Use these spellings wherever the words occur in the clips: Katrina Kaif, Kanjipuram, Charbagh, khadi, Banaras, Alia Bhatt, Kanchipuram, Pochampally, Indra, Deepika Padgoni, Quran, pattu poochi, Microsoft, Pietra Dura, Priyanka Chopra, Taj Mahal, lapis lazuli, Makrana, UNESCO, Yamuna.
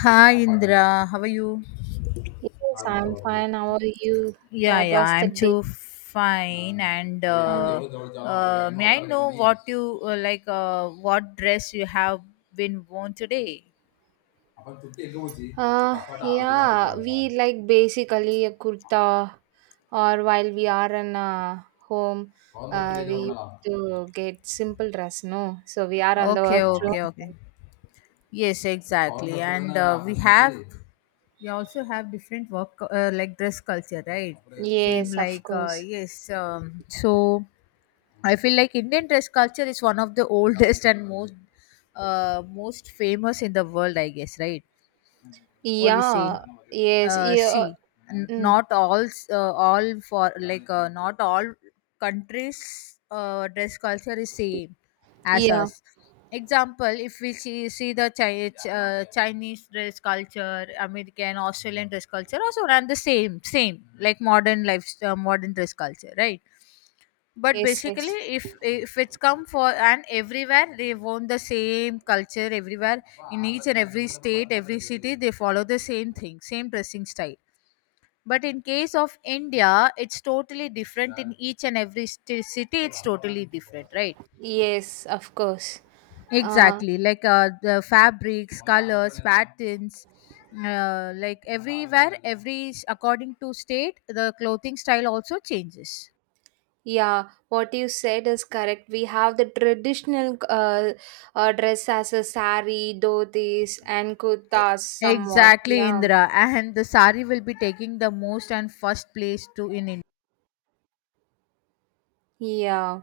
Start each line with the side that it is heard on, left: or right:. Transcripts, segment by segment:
left: Hi Indra, how are you?
right: Yes, I'm fine. How are you?
left: Yeah,
right: What
left: yeah,
right: was the
left: I'm
right: day?
left: too fine. And
right: Hmm.
left: May I know what you like? What dress you have been worn today?
right: Yeah, we like basically a kurta, or while we are in home, we used to get simple dress, no? So we are on the
left: Okay,
right: work floor.
left: okay, okay. Yes, exactly. We also have different work like dress culture, right? Same
right: Yes, of
left: like
right: course.
left: yes. So I feel like Indian dress culture is one of the oldest and most famous in the world, I guess, right? what we say
right: Yeah, yes, yeah,
left: See, n-
right: mm,
left: not all s- all for like not all countries dress culture is same as
right: yeah,
left: us. Example, if we see, the Chi- Ch- chinese dress culture, American, Australian dress culture also run the same, like modern life, modern dress culture, right? But
right: yes,
left: basically,
right: yes,
left: if it's come for, and everywhere they want the same culture everywhere. In each and every state, every city, they follow the same thing, same dressing style. But in case of India, it's totally different. In each and every city it's totally different, right?
right: yes, of course. Uh,
left: Exactly, like the fabrics, colors, patterns. Like everywhere, every according to state the clothing style also changes.
right: Yeah, what you said is correct. We have the traditional dress as a sari, dhotis, and
left: E-
right: kurtas somewhat.
left: Exactly,
right: Yeah,
left: Indra. And the sari will be taking the most and first place to in India.
right: yeah.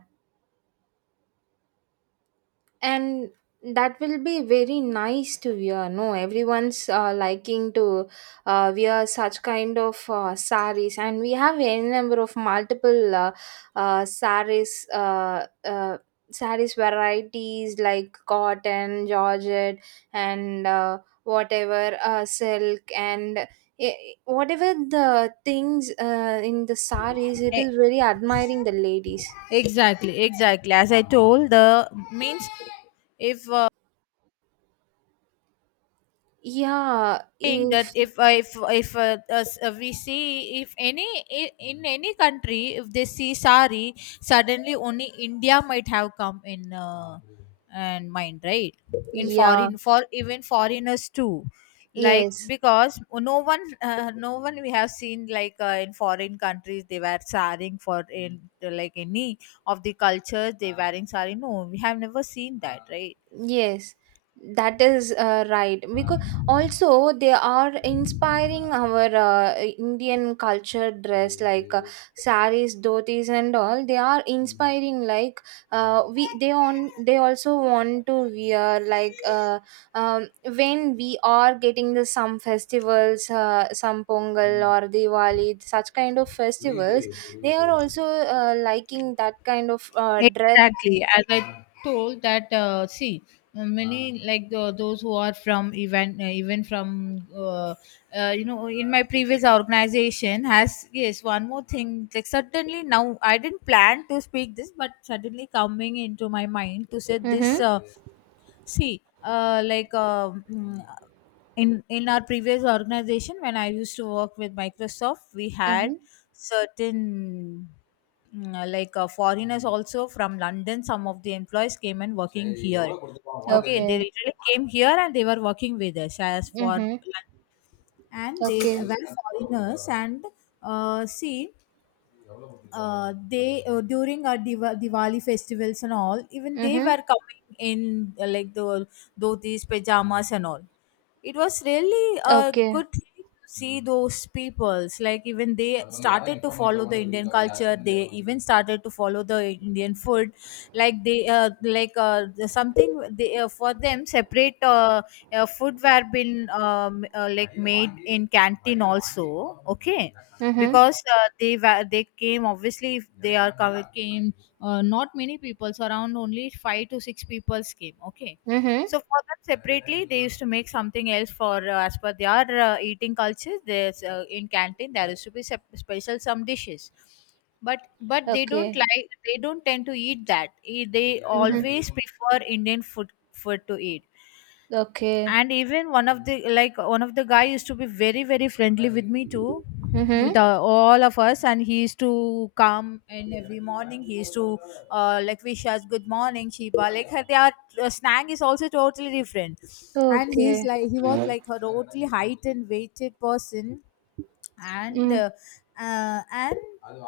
right: And that will be very nice to wear, no? Everyone's liking to wear such kind of saris, and we have a number of multiple saris saris varieties like cotton, georgette, and whatever, silk, and eh, whatever the things in the saris, it
left: E-
right: is very admiring the ladies.
left: exactly. As I told, the means, if
right: Yeah,
left: think that
right: if,
left: if us- we see. If any, in any country, if they see sari, suddenly only India might have come in, and mind, right? In
right: yeah.
left: foreign, for even foreigners too, like
right: Yes,
left: because no one, we have seen like, in foreign countries they were saring for in like any of the cultures, they wearing sari, no? We have never seen that, right?
right: yes, that is right. Because also they are inspiring our Indian culture dress, like saris, dhotis, and all. They are inspiring. Like we, they on they also want to wear, like when we are getting the some festivals, some Pongal or Diwali, such kind of festivals. They are also liking that kind of dress.
left: Exactly, as I told that. See, many like the, those who are from even from you know, in my previous organization has, yes, one more thing, like, suddenly now I didn't plan to speak this, but suddenly coming into my mind to say this.
right: Mm-hmm.
left: See, in our previous organization, when I used to work with Microsoft, we had certain, foreigners also from London. Some of the employees came and working here. Okay, they
right: Okay.
left: literally came here and they were working with us as for,
right: Mhm.
left: and they
right: Okay.
left: were foreigners. And see, they during our Diwali festivals and all, even they
right: Mhm.
left: were coming in like the dhotis, pajamas and all. It was really a
right: Okay.
left: good thing to see those peoples. Like even they started to follow the Indian culture. They even started to follow the Indian food, like the- something they, for them separate, foodware been, like made in canteen also, okay?
right: Mhm.
left: Because they they came obviously. If they are came, not many people, so around only 5 to 6 people came, okay?
right: Mhm.
left: So for them separately, they used to make something else for, as per their eating culture. There's in canteen there used to be special some dishes. But they don't
right: Okay.
left: like, they don't tend to eat that. They
right: Mhm.
left: always prefer Indian food to eat.
right: Okay.
left: And even one of the, like one of the guy used to be very friendly with me too, with
right: Mhm.
left: all of us. And he used to come in every morning. He used to like wish us good morning, Shiba. Like her, their snack is also totally different. And he's
right: Okay.
left: like, he was like a totally height and weighted person. and
right: Mm.
left: uh, uh, and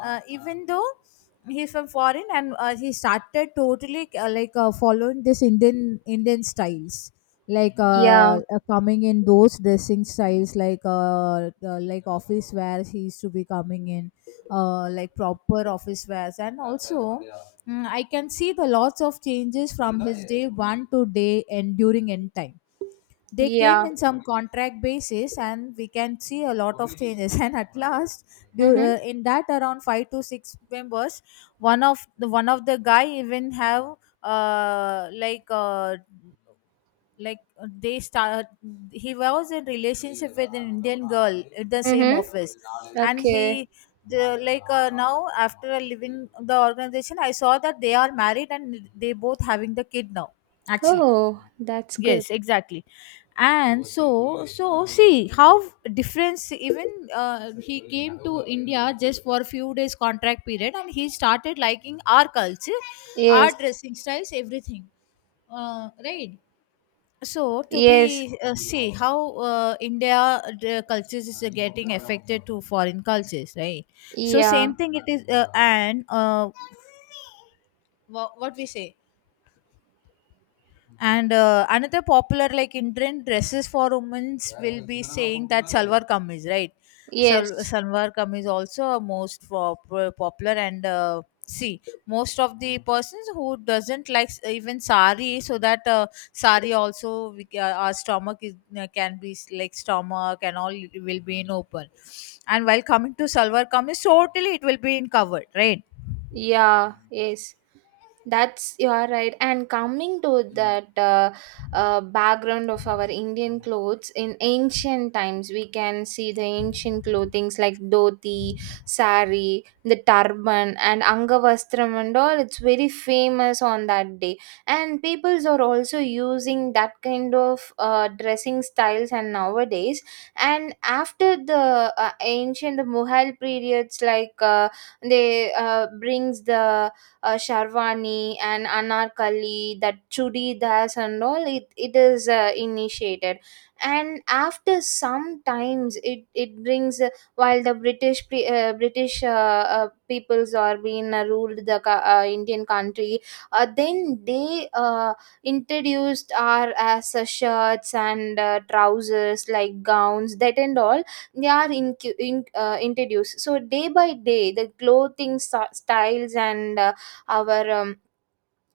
left: uh, even though he's from foreign, and he started totally following this Indian styles, like
right: Yeah.
left: coming in those dressing styles, like office wear he used to be coming in like proper office wears. And also, I can see the lots of changes from his day one to day, and during end time they came
right: Yeah.
left: in some contract basis and we can see a lot of changes. And at last,
right: Mhm.
left: in that around 5 to 6 members, one of the guy even have, uh like uh like they start he was in relationship with an Indian girl at the same
right: Mhm.
left: office. And
right: Okay.
left: he the, like, now after leaving the organization, I saw that they are married and they both having the kid now, actually.
right: Oh, that's good.
left: Yes, exactly. And so see how difference, even he came to India just for a few days contract period and he started liking our culture, our
right: Yes.
left: dressing styles, everything, right? So to
right: Yes.
left: be, see how India, the cultures is getting affected to foreign cultures, right? So
right: Yeah.
left: same thing it is, and what we say. And another popular like Indian dresses for women will be saying that salwar kameez, right?
right: Yes.
left: Salwar kameez also a most popular. And see, most of the persons who doesn't like even sari, so that sari also we, our stomach is, can be like stomach and all will be in open. And while coming to salwar kameez, totally it will be in covered, right?
right: Yeah, yes. That's, you are right. And coming to that background of our Indian clothes in ancient times, we can see the ancient clothings like dhoti, sari, the turban, and angavastram and all. It's very famous on that day, and peoples are also using that kind of dressing styles. And nowadays, and after the ancient Mughal periods, like. They brings the sharwani and anarkali, that chudidas and all, it is initiated. And after some times, it brings, while the british peoples are being ruled the Indian country, then they introduced our as shirts and trousers, like gowns, that and all, they are in introduced. So day by day the clothing styles, and our um,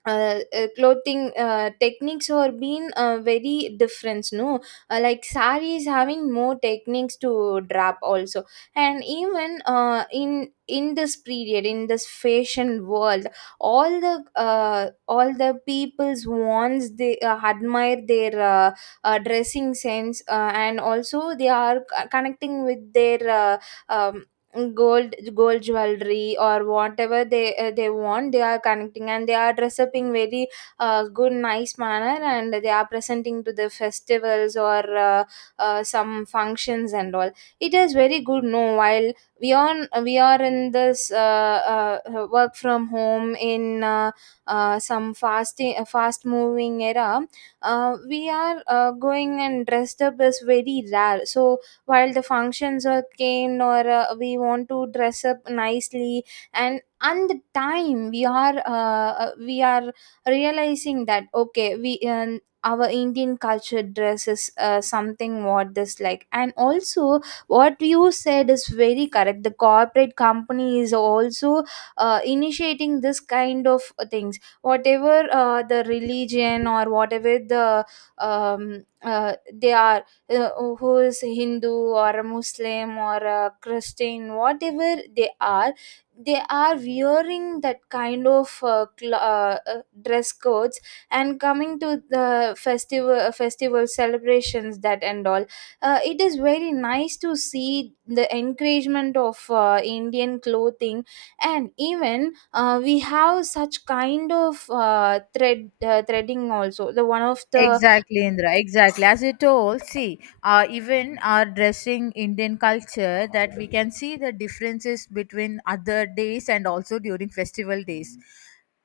right: uh, uh, clothing techniques are been very different, no? Like sari is having more techniques to drap also. And even in this period, in this fashion world, all the people's wants, they admire their dressing sense, and also they are connecting with their um, gold gold jewelry or whatever they want, they are connecting, and they are dress up in very good nice manner, and they are presenting to the festivals or uh, some functions and all. It is very good, no? While we are we are in this work from home in some fasting fast moving era, we are going and dressed up is very rare. So while the functions are came, or we want to dress up nicely, and the time we are realizing that, okay, we our Indian culture dress is something what this like. And also what you said is very correct. The corporate company is also initiating this kind of things, whatever the religion or whatever the they are uh, who is Hindu or a Muslim or a Christian, whatever they are wearing that kind of dress codes. And coming to the festival celebrations, that and all. It is very nice to see the encouragement of Indian clothing. And even we have such kind of threading also, the one of the.
left: Exactly, Indra. Exactly. As you told, see, even our dressing Indian culture, that we can see the differences between other days and also during festival days,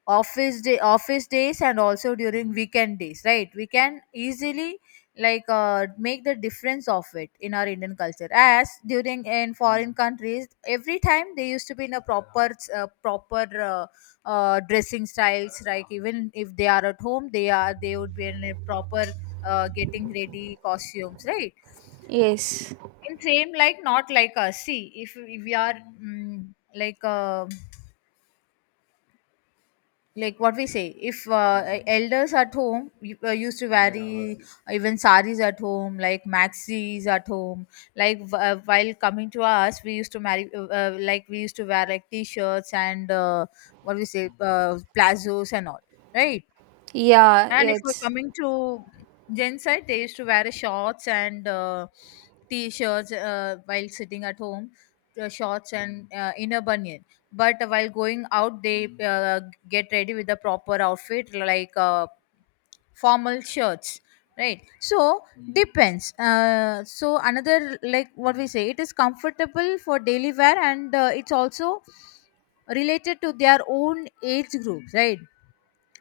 left: office days, and also during weekend days. Right? We can easily like make the difference of it in our Indian culture. As during in foreign countries, every time they used to be in a proper, uh, proper Uh, dressing styles, like even if they are at home, they are, they would be in a proper getting ready costumes, right?
right: Yes.
left: In same, like not like us. See, if we are, mm, like uh, what we say, if elders at home used to vary even saris at home, like maxis at home. Like, while coming to us, we used to marry, like we used to wear like t-shirts and, what we say, plazos and all, right?
right: Yeah,
left: And if we're
right: it's.
left: coming to Gen side, they used to wear shorts and t-shirts while sitting at home, shorts and inner bunion. But while going out, they get ready with the proper outfit, like formal shirts, right? So depends. So another like what we say, it is comfortable for daily wear, and it's also related to their own age groups, right?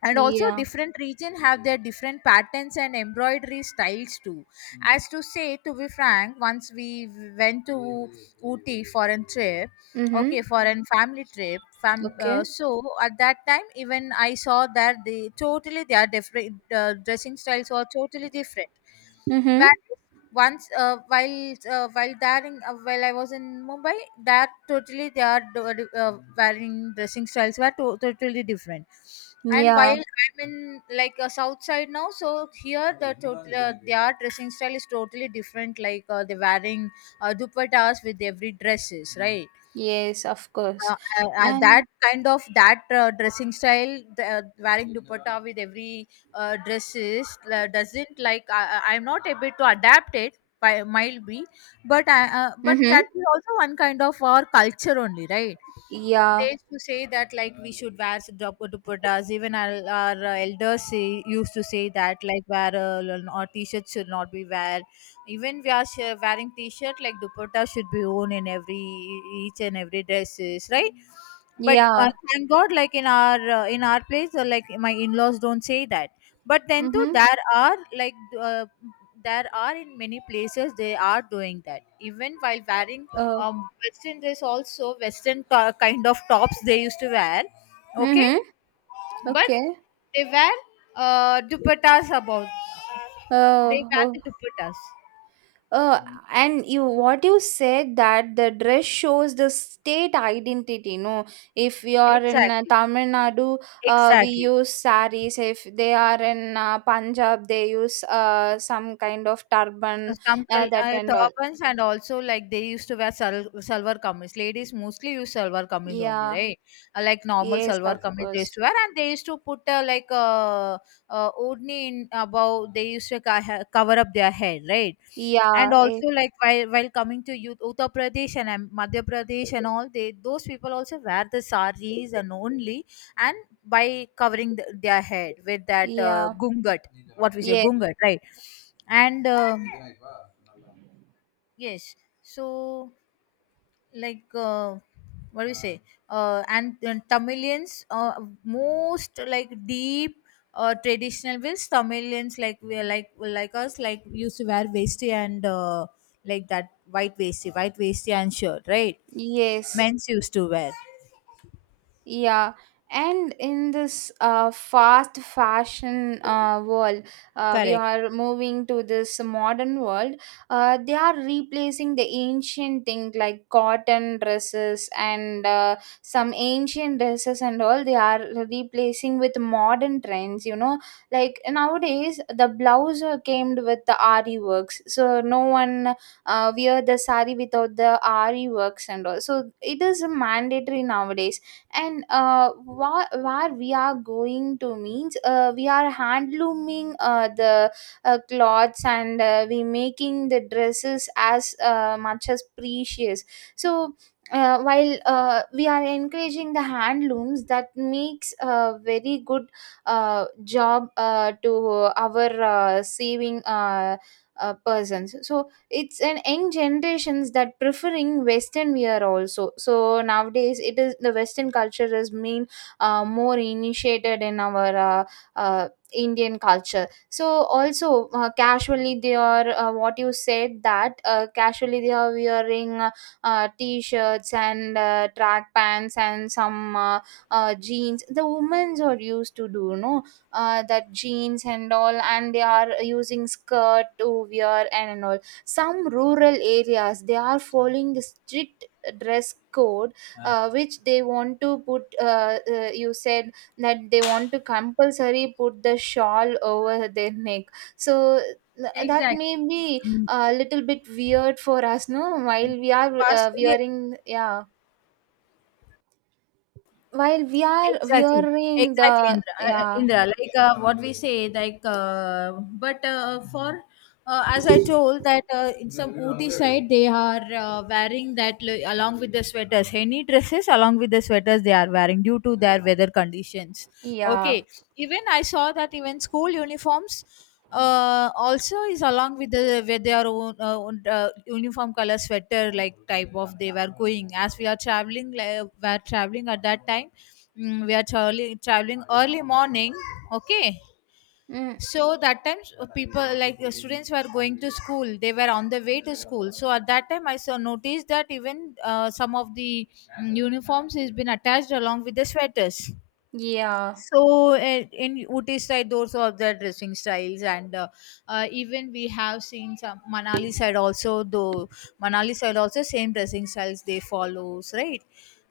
left: And also
right: Yeah.
left: different region have their different patterns and embroidery styles too. As to say, to be frank, once we went to Ooty for a trip,
right: Mm-hmm.
left: okay? For a family trip,
right: Okay.
left: so at that time even I saw that they totally their different dressing styles were totally different.
right: Mm-hmm.
left: Whereas once while there in, while I was in Mumbai, that totally their wearing dressing styles were totally different. And while
right: Yeah.
left: I'm in like a south side now, so here the total their dressing style is totally different. Like they're wearing dupattas with every dresses, right?
right: Yes, of course.
left: That
right: And
left: kind of, that dressing style, the, wearing dupatta with every dress is doesn't like. I'm not able to adapt it, by might be. But I, but
right: mm-hmm.
left: that is also one kind of our culture only, right?
right: Yeah.
left: They used to say that like we should wear duppa dupattas. Even our elders used to say that like wear, or t-shirt should not be wear. Even we are wearing t-shirt, like dupatta should be worn in every, each and every dresses, right? But
right: Yeah.
left: thank God, like in our place, like my in-laws don't say that. But then too,
right: Mm-hmm.
left: there are like, uh, there are in many places they are doing that. Even while wearing
right: Uh,
left: western dress also, western kind of tops they used to wear, okay?
right: mm-hmm.
left: But
right: Okay.
left: they wear dupattas about. They
right: Uh,
left: wear
right: uh,
left: the dupattas.
right: uh, and you what you said, that the dress shows the state identity. No, if you are in
left: Exactly,
right: Tamil Nadu, we
left: exactly.
right: use saris. If they are in Punjab, they use some kind of
left: So
right: turban,
left: some
right: that and all.
left: turbans and also like they used to wear salwar kameez. Ladies mostly use salwar kameez only,
right: Yeah.
left: right? Like normal
right: Yes,
left: salwar
right: of
left: kameez they
right: course.
left: used to wear, and they used to put, odni in above. They used to cover up their head, right? And
right: Yeah, eh,
left: also like while coming to youth, Uttar Pradesh and Madhya Pradesh and all, they, those people also wear the saris and only, and by covering the, their head with that
right: yeah,
left: gungat, what we say,
right: yeah,
left: gungat, right? And Yes. So, like, what do we say? And Tamilians, most like deep traditional ways. Tamilians, like we are like us, like used to wear vesti and like that white vesti and shirt, right?
right: yes.
left: Men's used to wear.
right: Yeah, and in this fast fashion world, we
left: Correct.
right: are moving to this modern world. They are replacing the ancient thing like cotton dresses and some ancient dresses and all. They are replacing with modern trends. You know, like nowadays the blouse are came with the RE works, so no one wear the sari without the RE works and all. So it is mandatory nowadays, and where we are going to means we are hand looming the cloths, and we making the dresses as much as precious. So while we are encouraging the hand looms, that makes a very good job to our saving persons. So it's an young generations that preferring western wear also. So nowadays it is the western culture is mean more initiated in our uh, Indian culture. So also casually they are what you said, that casually they are wearing t-shirts and track pants and some jeans, the women's are used to do, no? That jeans and all, and they are using skirt to wear and all. Some rural areas they are following the strict dress code, which they want to put, you said that they want to compulsory put the shawl over their neck. So that may
left: Exactly.
right: be
left: Mm.
right: a little bit weird for us, no? While we are
left: Vas-
right: wearing, yeah. While we are
left: Exactly,
right: wearing
left: exactly,
right: the,
left: Indra.
right: yeah.
left: Indra, like what we say, but for as I told that in some Ooty side they are wearing along with the sweaters, any dresses along with the sweaters they are wearing due to their weather conditions.
right: Yeah.
left: Okay, even I saw that even school uniforms also is along with the with their own uniform color sweater like type of they were going as we are traveling, like, we are traveling at that time. Mm, we are traveling early morning. Okay,
right: Mm,
left: so that time people, like, students were going to school, they were on the way to school. So at that time I saw, noticed that even some of the, mm, uniforms has been attached along with the sweaters.
right: yeah.
left: So in Uti side, those are the dressing styles, and even we have seen some Manali side also. Though Manali side also same dressing styles they follows, right?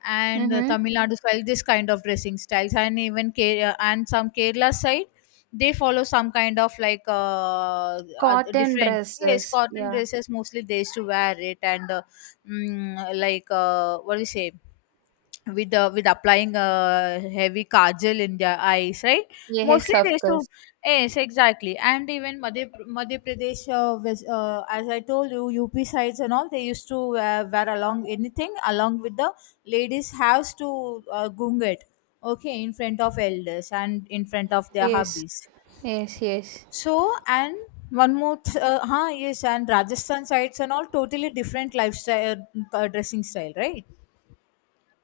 left: And
right: Mm-hmm.
left: Tamil Nadu side this kind of dressing styles, and even Kerala and some Kerala side they follow some kind of like
right: Cotton
left: different, yes,
right: dresses,
left: cotton
right: yeah.
left: dresses mostly they used to wear it. And what do you say, with applying a heavy kajal in their eyes, right?
right: Yes,
left: Mostly
right: of
left: they used to.
right: course.
left: Yes, exactly. And even Madhya Pradesh as I told you, UP sides and all, they used to wear along, anything along with the ladies has to gung it okay, in front of elders and in front of their
right: Yes.
left: hubbies.
right: Yes, yes.
left: So and one more yes, and Rajasthan sides and all totally different lifestyle, dressing style, right?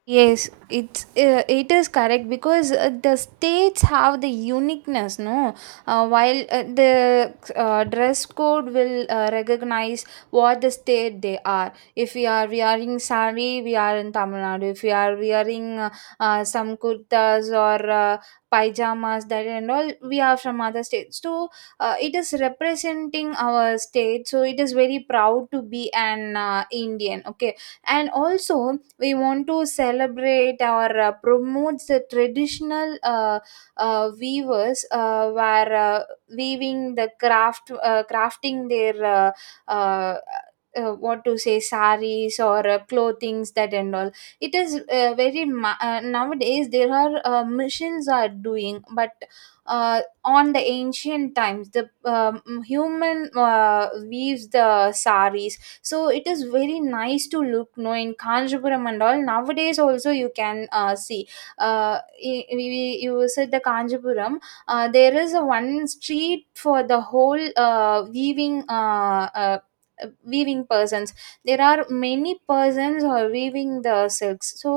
right: Yes, it is correct, because the states have the uniqueness, no? While the dress code will recognize what the state they are. If we are wearing sari, we are in Tamil Nadu. If we are wearing some kurtas or pyjamas, that and all, we are from other states. So it is representing our state. So it is very proud to be an Indian. Okay, and also we want to celebrate or promote the traditional weavers were weaving the crafting their uh, uh, what to say, saris or clothings, that and all. It is nowadays there are machines are doing, but on the ancient times the human weaves the saris. So it is very nice to look, no? In Kanjipuram and all nowadays also you can see. uh, you said the Kanjipuram, there is a one street for the whole weaving weaving persons. There are many persons who are weaving the silks. So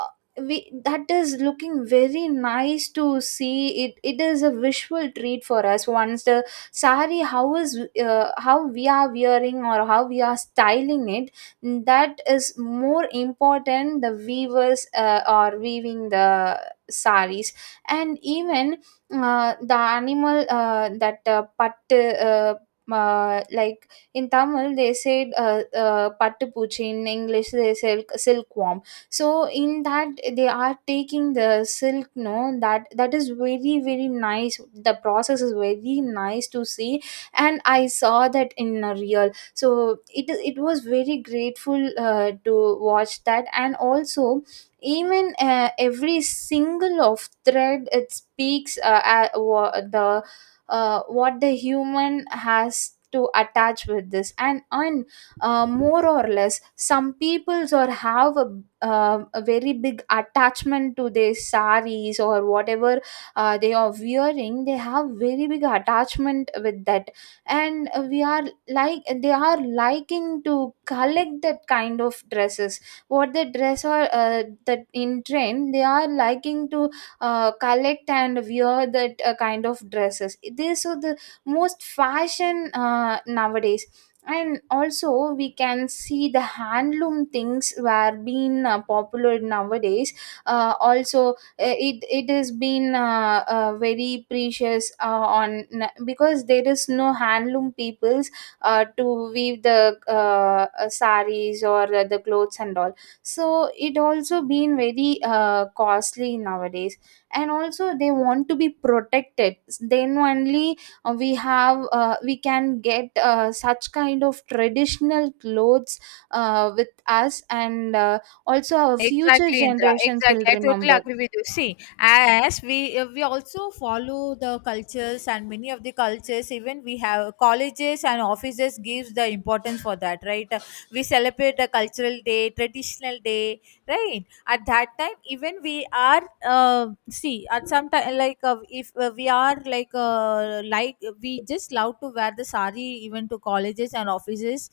right: uh, we that is looking very nice to see it. It is a visual treat for us once the saree, how is how we are wearing or how we are styling it, that is more important. The weavers are weaving the saris. And even the animal that pattu, uh, like in Tamil, they said pattu poochi. In English, they said silkworm. So in that, they are taking the silk, no? That is very very nice. The process is very nice to see, and I saw that in a real, so it is, it was very grateful to watch that. And also, even every single of thread, it speaks the what the human has to attach with this. And I more or less, some peoples or have a very big attachment to their saris or whatever they are wearing. They have very big attachment with that. And we are, like they are liking to collect that kind of dresses, what the dress are that in trend. They are liking to collect and wear that kind of dresses. This, so the most fashion nowadays. And also we can see the handloom things were being popular nowadays. Also it has been very precious on, because there is no handloom peoples to weave the saris or the clothes and all. So it also been very costly nowadays. And also they want to be protected, then only we have we can get such kind of traditional clothes with us. And also our future
left: Exactly, Indra.
right: generations will
left: Exactly. I totally
right: remember.
left: agree with you. See, as we also follow the cultures, and many of the cultures, even we have colleges and offices gives the importance for that, right? We celebrate the cultural day, traditional day, right? At that time even we are, see at some time, like, if we are like we just love to wear the sari even to colleges and offices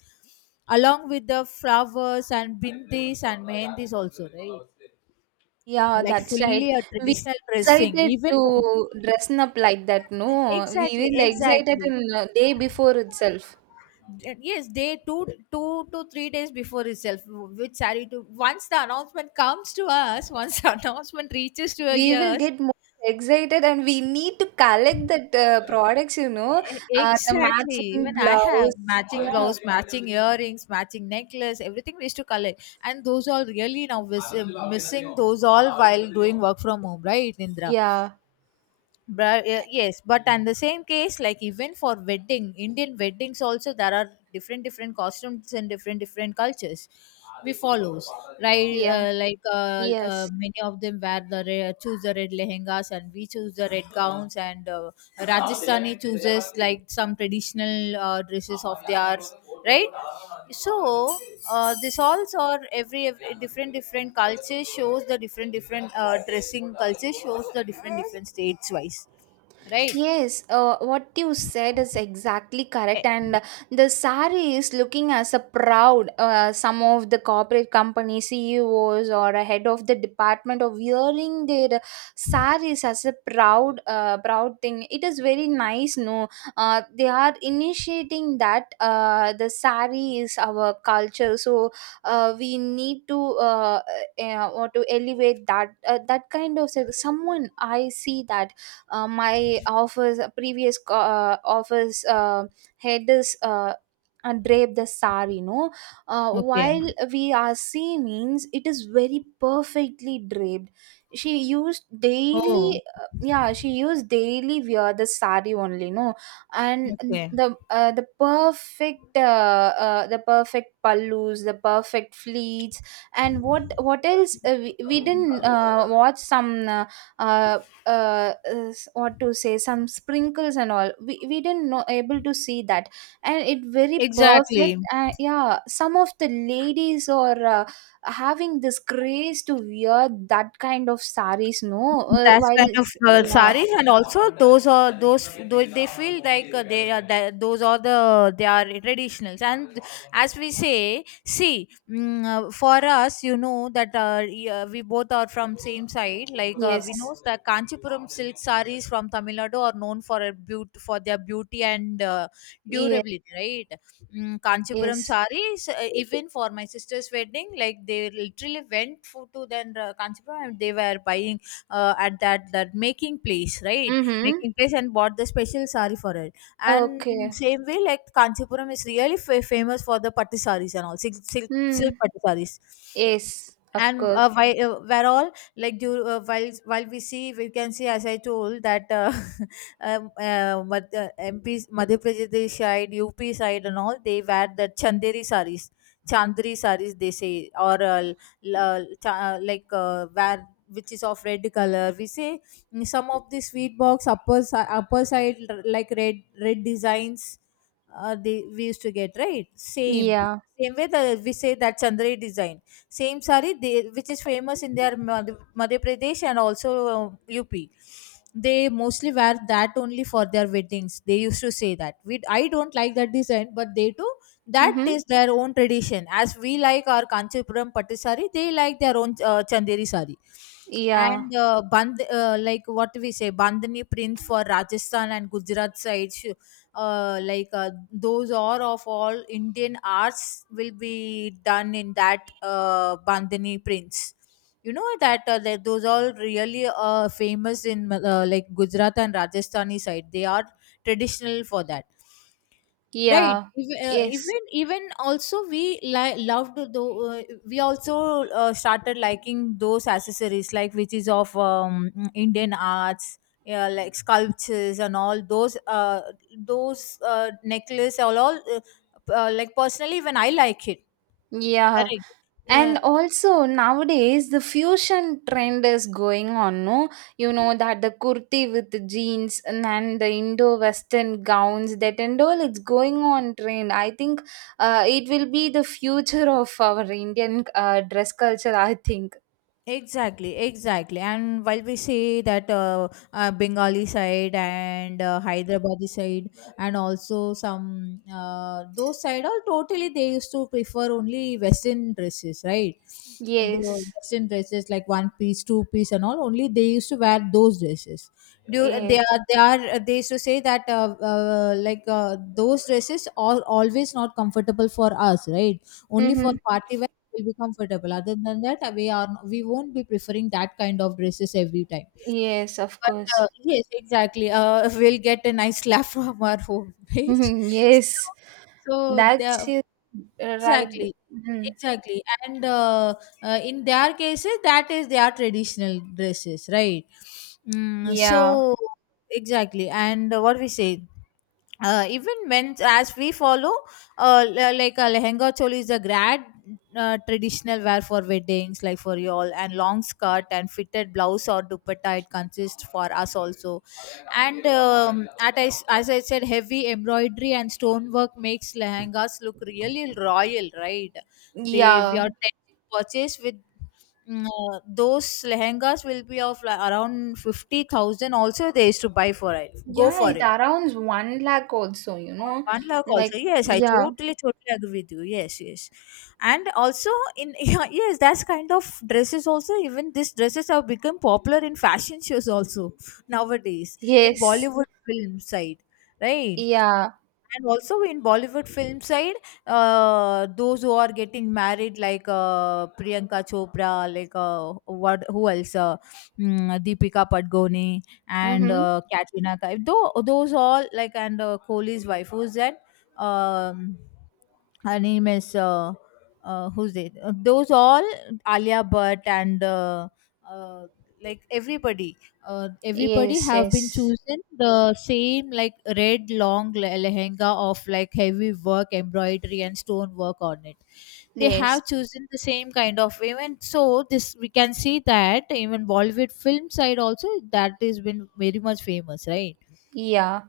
left: along with the flowers and bindis and mehendis also, right?
right: Yeah,
left: Like
right: that's right.
left: fully a
right: We
left: traditional dressing
right: excited
left: even more.
right: to dress up like that, no? We
left: Exactly,
right: will excited
left: exactly.
right: in day before itself.
left: Yes, day two, 2 to 3 days before itself, which saree to, once the announcement comes to us, once the announcement reaches to our
right: We will
left: ears.
right: get more excited, and we need to collect that products, you know. The
left: Exactly,
right: matching
left: even I have
right: blouse,
left: matching
right: yeah.
left: blouse, matching earrings, matching necklace, everything we used to collect. And those all really now missing those all while doing work from home, right, Indra?
right: Yeah.
left: Yes, but and the same case, like even for wedding, Indian weddings also, there are different different costumes and different different cultures we follows, right?
right: Yeah. Yes.
left: Many of them wear choose the red lehengas, and we choose the red gowns, and Rajasthani chooses like some traditional dresses of theirs, right? So this also are every different different culture shows the different different dressing culture shows the different different states wise, right?
right: Yes, what you said is exactly
left: Eh,
right: correct, and the sari is looking as a proud. Some of the corporate company CEOs or a head of the department of wearing their saris as a proud, proud thing. It is very nice, no? They are initiating that. The sari is our culture, so we need to or to elevate that. That kind of someone I see, that my office office head is drape the sari, you know.
left: okay.
right: While we are seeing means, it is very perfectly draped. She used
left: Oh,
right: daily yeah, she used daily wear the sari only, no? And
left: okay.
right: the perfect pallus, the perfect fleets. And what else, we didn't watch some uh, what to say, some sprinkles and all, we didn't know able to see that. And it very perfect.
left: Exactly.
right: And yeah, some of the ladies are having this craze to wear that kind of saris, no?
left: That's
right: While
left: kind of
right: it's, yeah.
left: saris, and also those are those they feel like they are that those are the they are traditionals. And as we say, see, mm, for us, you know that we both are from same side, like we know
right: Yes.
left: that Kanchipuram silk saris from Tamil Nadu are known for a for their beauty and
right: Yes.
left: durability, right? Mm, Kanchipuram
right: Yes.
left: saris, even for my sister's wedding, like, they literally went for, to then Kanchipuram, and they were buying at that that making place, right,
right: Mm-hmm.
left: making place, and bought the special sari for it. And
right: Okay.
left: same way, like Kanchipuram is really famous for the patti saris and all silk, silk
right: Hmm.
left: patti saris.
right: Yes, of
left: And
right: course.
left: while where all, like do while we see, we can see, as I told that MP, Madhya Pradesh side, UP side, and all, they wear the chanderi saris, chandri saris they say, or wear, which is of red color, we say, mm, some of the sweet box upper side, like red red designs, they we used to get, right? Same
right: Yeah.
left: same way that we say that chandri design, same sari they, which is famous in their Madhya Pradesh and also UP. They mostly wear that only for their weddings. They used to say that we, I don't like that design, but they do. That
right: Mm-hmm.
left: is their own tradition. As we like our Kanchipuram pattu sari, they like their own chanderi sari.
right: Yeah.
left: And band like what we say, bandhani prints for Rajasthan and Gujarat sides. Those are of all Indian arts will be done in that bandhani prints. You know that that those are really famous in, like Gujarat and Rajasthani side. They are traditional for that. Right.
right: Yeah. Yes.
left: Even even also we loved, though we also started liking those accessories, like which is of, Indian arts, yeah, like sculptures and all those necklace all like personally when I like it.
right: Yeah.
left: Correct. Yeah.
right: And also nowadays the fusion trend is going on, no? You know that the kurti with the jeans, and then the Indo-Western gowns, that and all, it's going on trend. I think it will be the future of our Indian dress culture, I think.
left: Exactly, exactly. And while we say that Bengali side and Hyderabadi side, and also some those side, all totally they used to prefer only Western dresses, right? The
right: Yes,
left: Western dresses like one piece, two piece, and all. Only they used to wear those dresses. Do they
right: yes.
left: are they are they used to say that those dresses are always not comfortable for us, right? Only for
right: Mm-hmm.
left: party will be comfortable. Other than that, we are we won't be preferring that kind of dresses every time.
right: Yes, of
left: But
right: course.
left: yes, exactly. We'll get a nice laugh from our homemate.
right: Mhm, yes,
left: So, so
right: that's
left: the
right: it. Right.
left: exactly,
right: Mhm.
left: exactly, and in their cases, that is their traditional dresses, right? Mm,
right: Yeah,
left: so exactly, and what we say, even men as we follow like a lehenga choli is a grad traditional wear for weddings, like for y'all, and long skirt and fitted blouse or dupatta it consists for us also. And as I said, heavy embroidery and stonework makes lehengas look really royal, right? They we are
right: yeah.
left: tend to purchase with, those lehengas will be of like around 50,000 also, they used to buy for it, go
right: Yeah,
left: for
right: it
left: it.
right: around 1 lakh also, you know.
left: One lakh also.
right: Like,
left: Yes, I
right: yeah,
left: totally, totally agree with you. Yes, yes. And also in yeah, yes, that's kind of dresses also. Even these dresses have become popular in fashion shows also nowadays in
right: yes,
left: Bollywood film side, right?
right: yeah,
left: And also in Bollywood film side, those who are getting married like Priyanka Chopra, like what, who else, Deepika Padgoni, and
right: mm-hmm,
left: Katrina Kaif though, those all like, and Kohli's wife, who's that, um, her name is who's it? Those all, Alia Bhatt, and uh, like everybody, everybody
right: yes,
left: have been
right: yes,
left: chosen the same, like red long lehenga of like heavy work embroidery and stone work on it. They
right: yes.
left: have chosen the same kind of even, so this we can see that even Bollywood film side also that has been very much famous, right?
right: Yeah,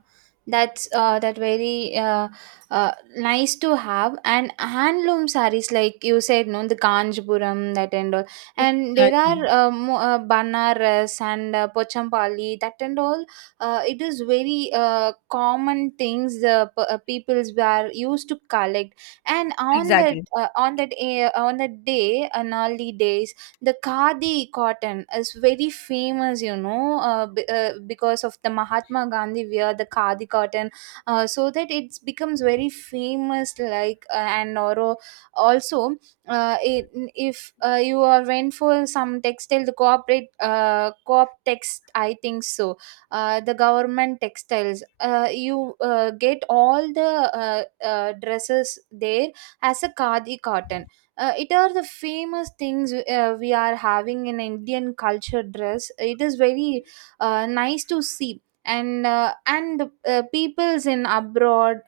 right: that's that very nice to have. And handloom sarees, like you said, no, the Kanjipuram, that and all. And there are
left: Exactly.
right: Banaras and Pochampally, that and all. It is very common things, the peoples were used to collect. And
left: Exactly.
right: on that day, an early day, the khadi cotton is very famous, you know, because of the Mahatma Gandhi wear the khadi cotton. So that it becomes very famous, like and or also it, if you are went for some textile, the corporate co-op text, I think so. The government textiles you get all the dresses there as a khadi cotton. It are the famous things we are having in Indian culture dress. It is very nice to see. And peoples in abroad,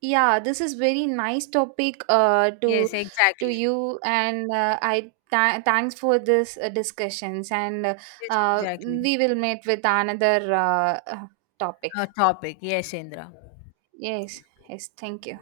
right: yeah. This is very nice topic to
left: Yes,
right: to
left: exactly.
right: you, and thanks for this discussions, and
left: Yes,
right: uh,
left: exactly.
right: we will meet with another uh, uh, topic.
left: A topic. Yes, Indra.
right: Yes. Yes, thank you.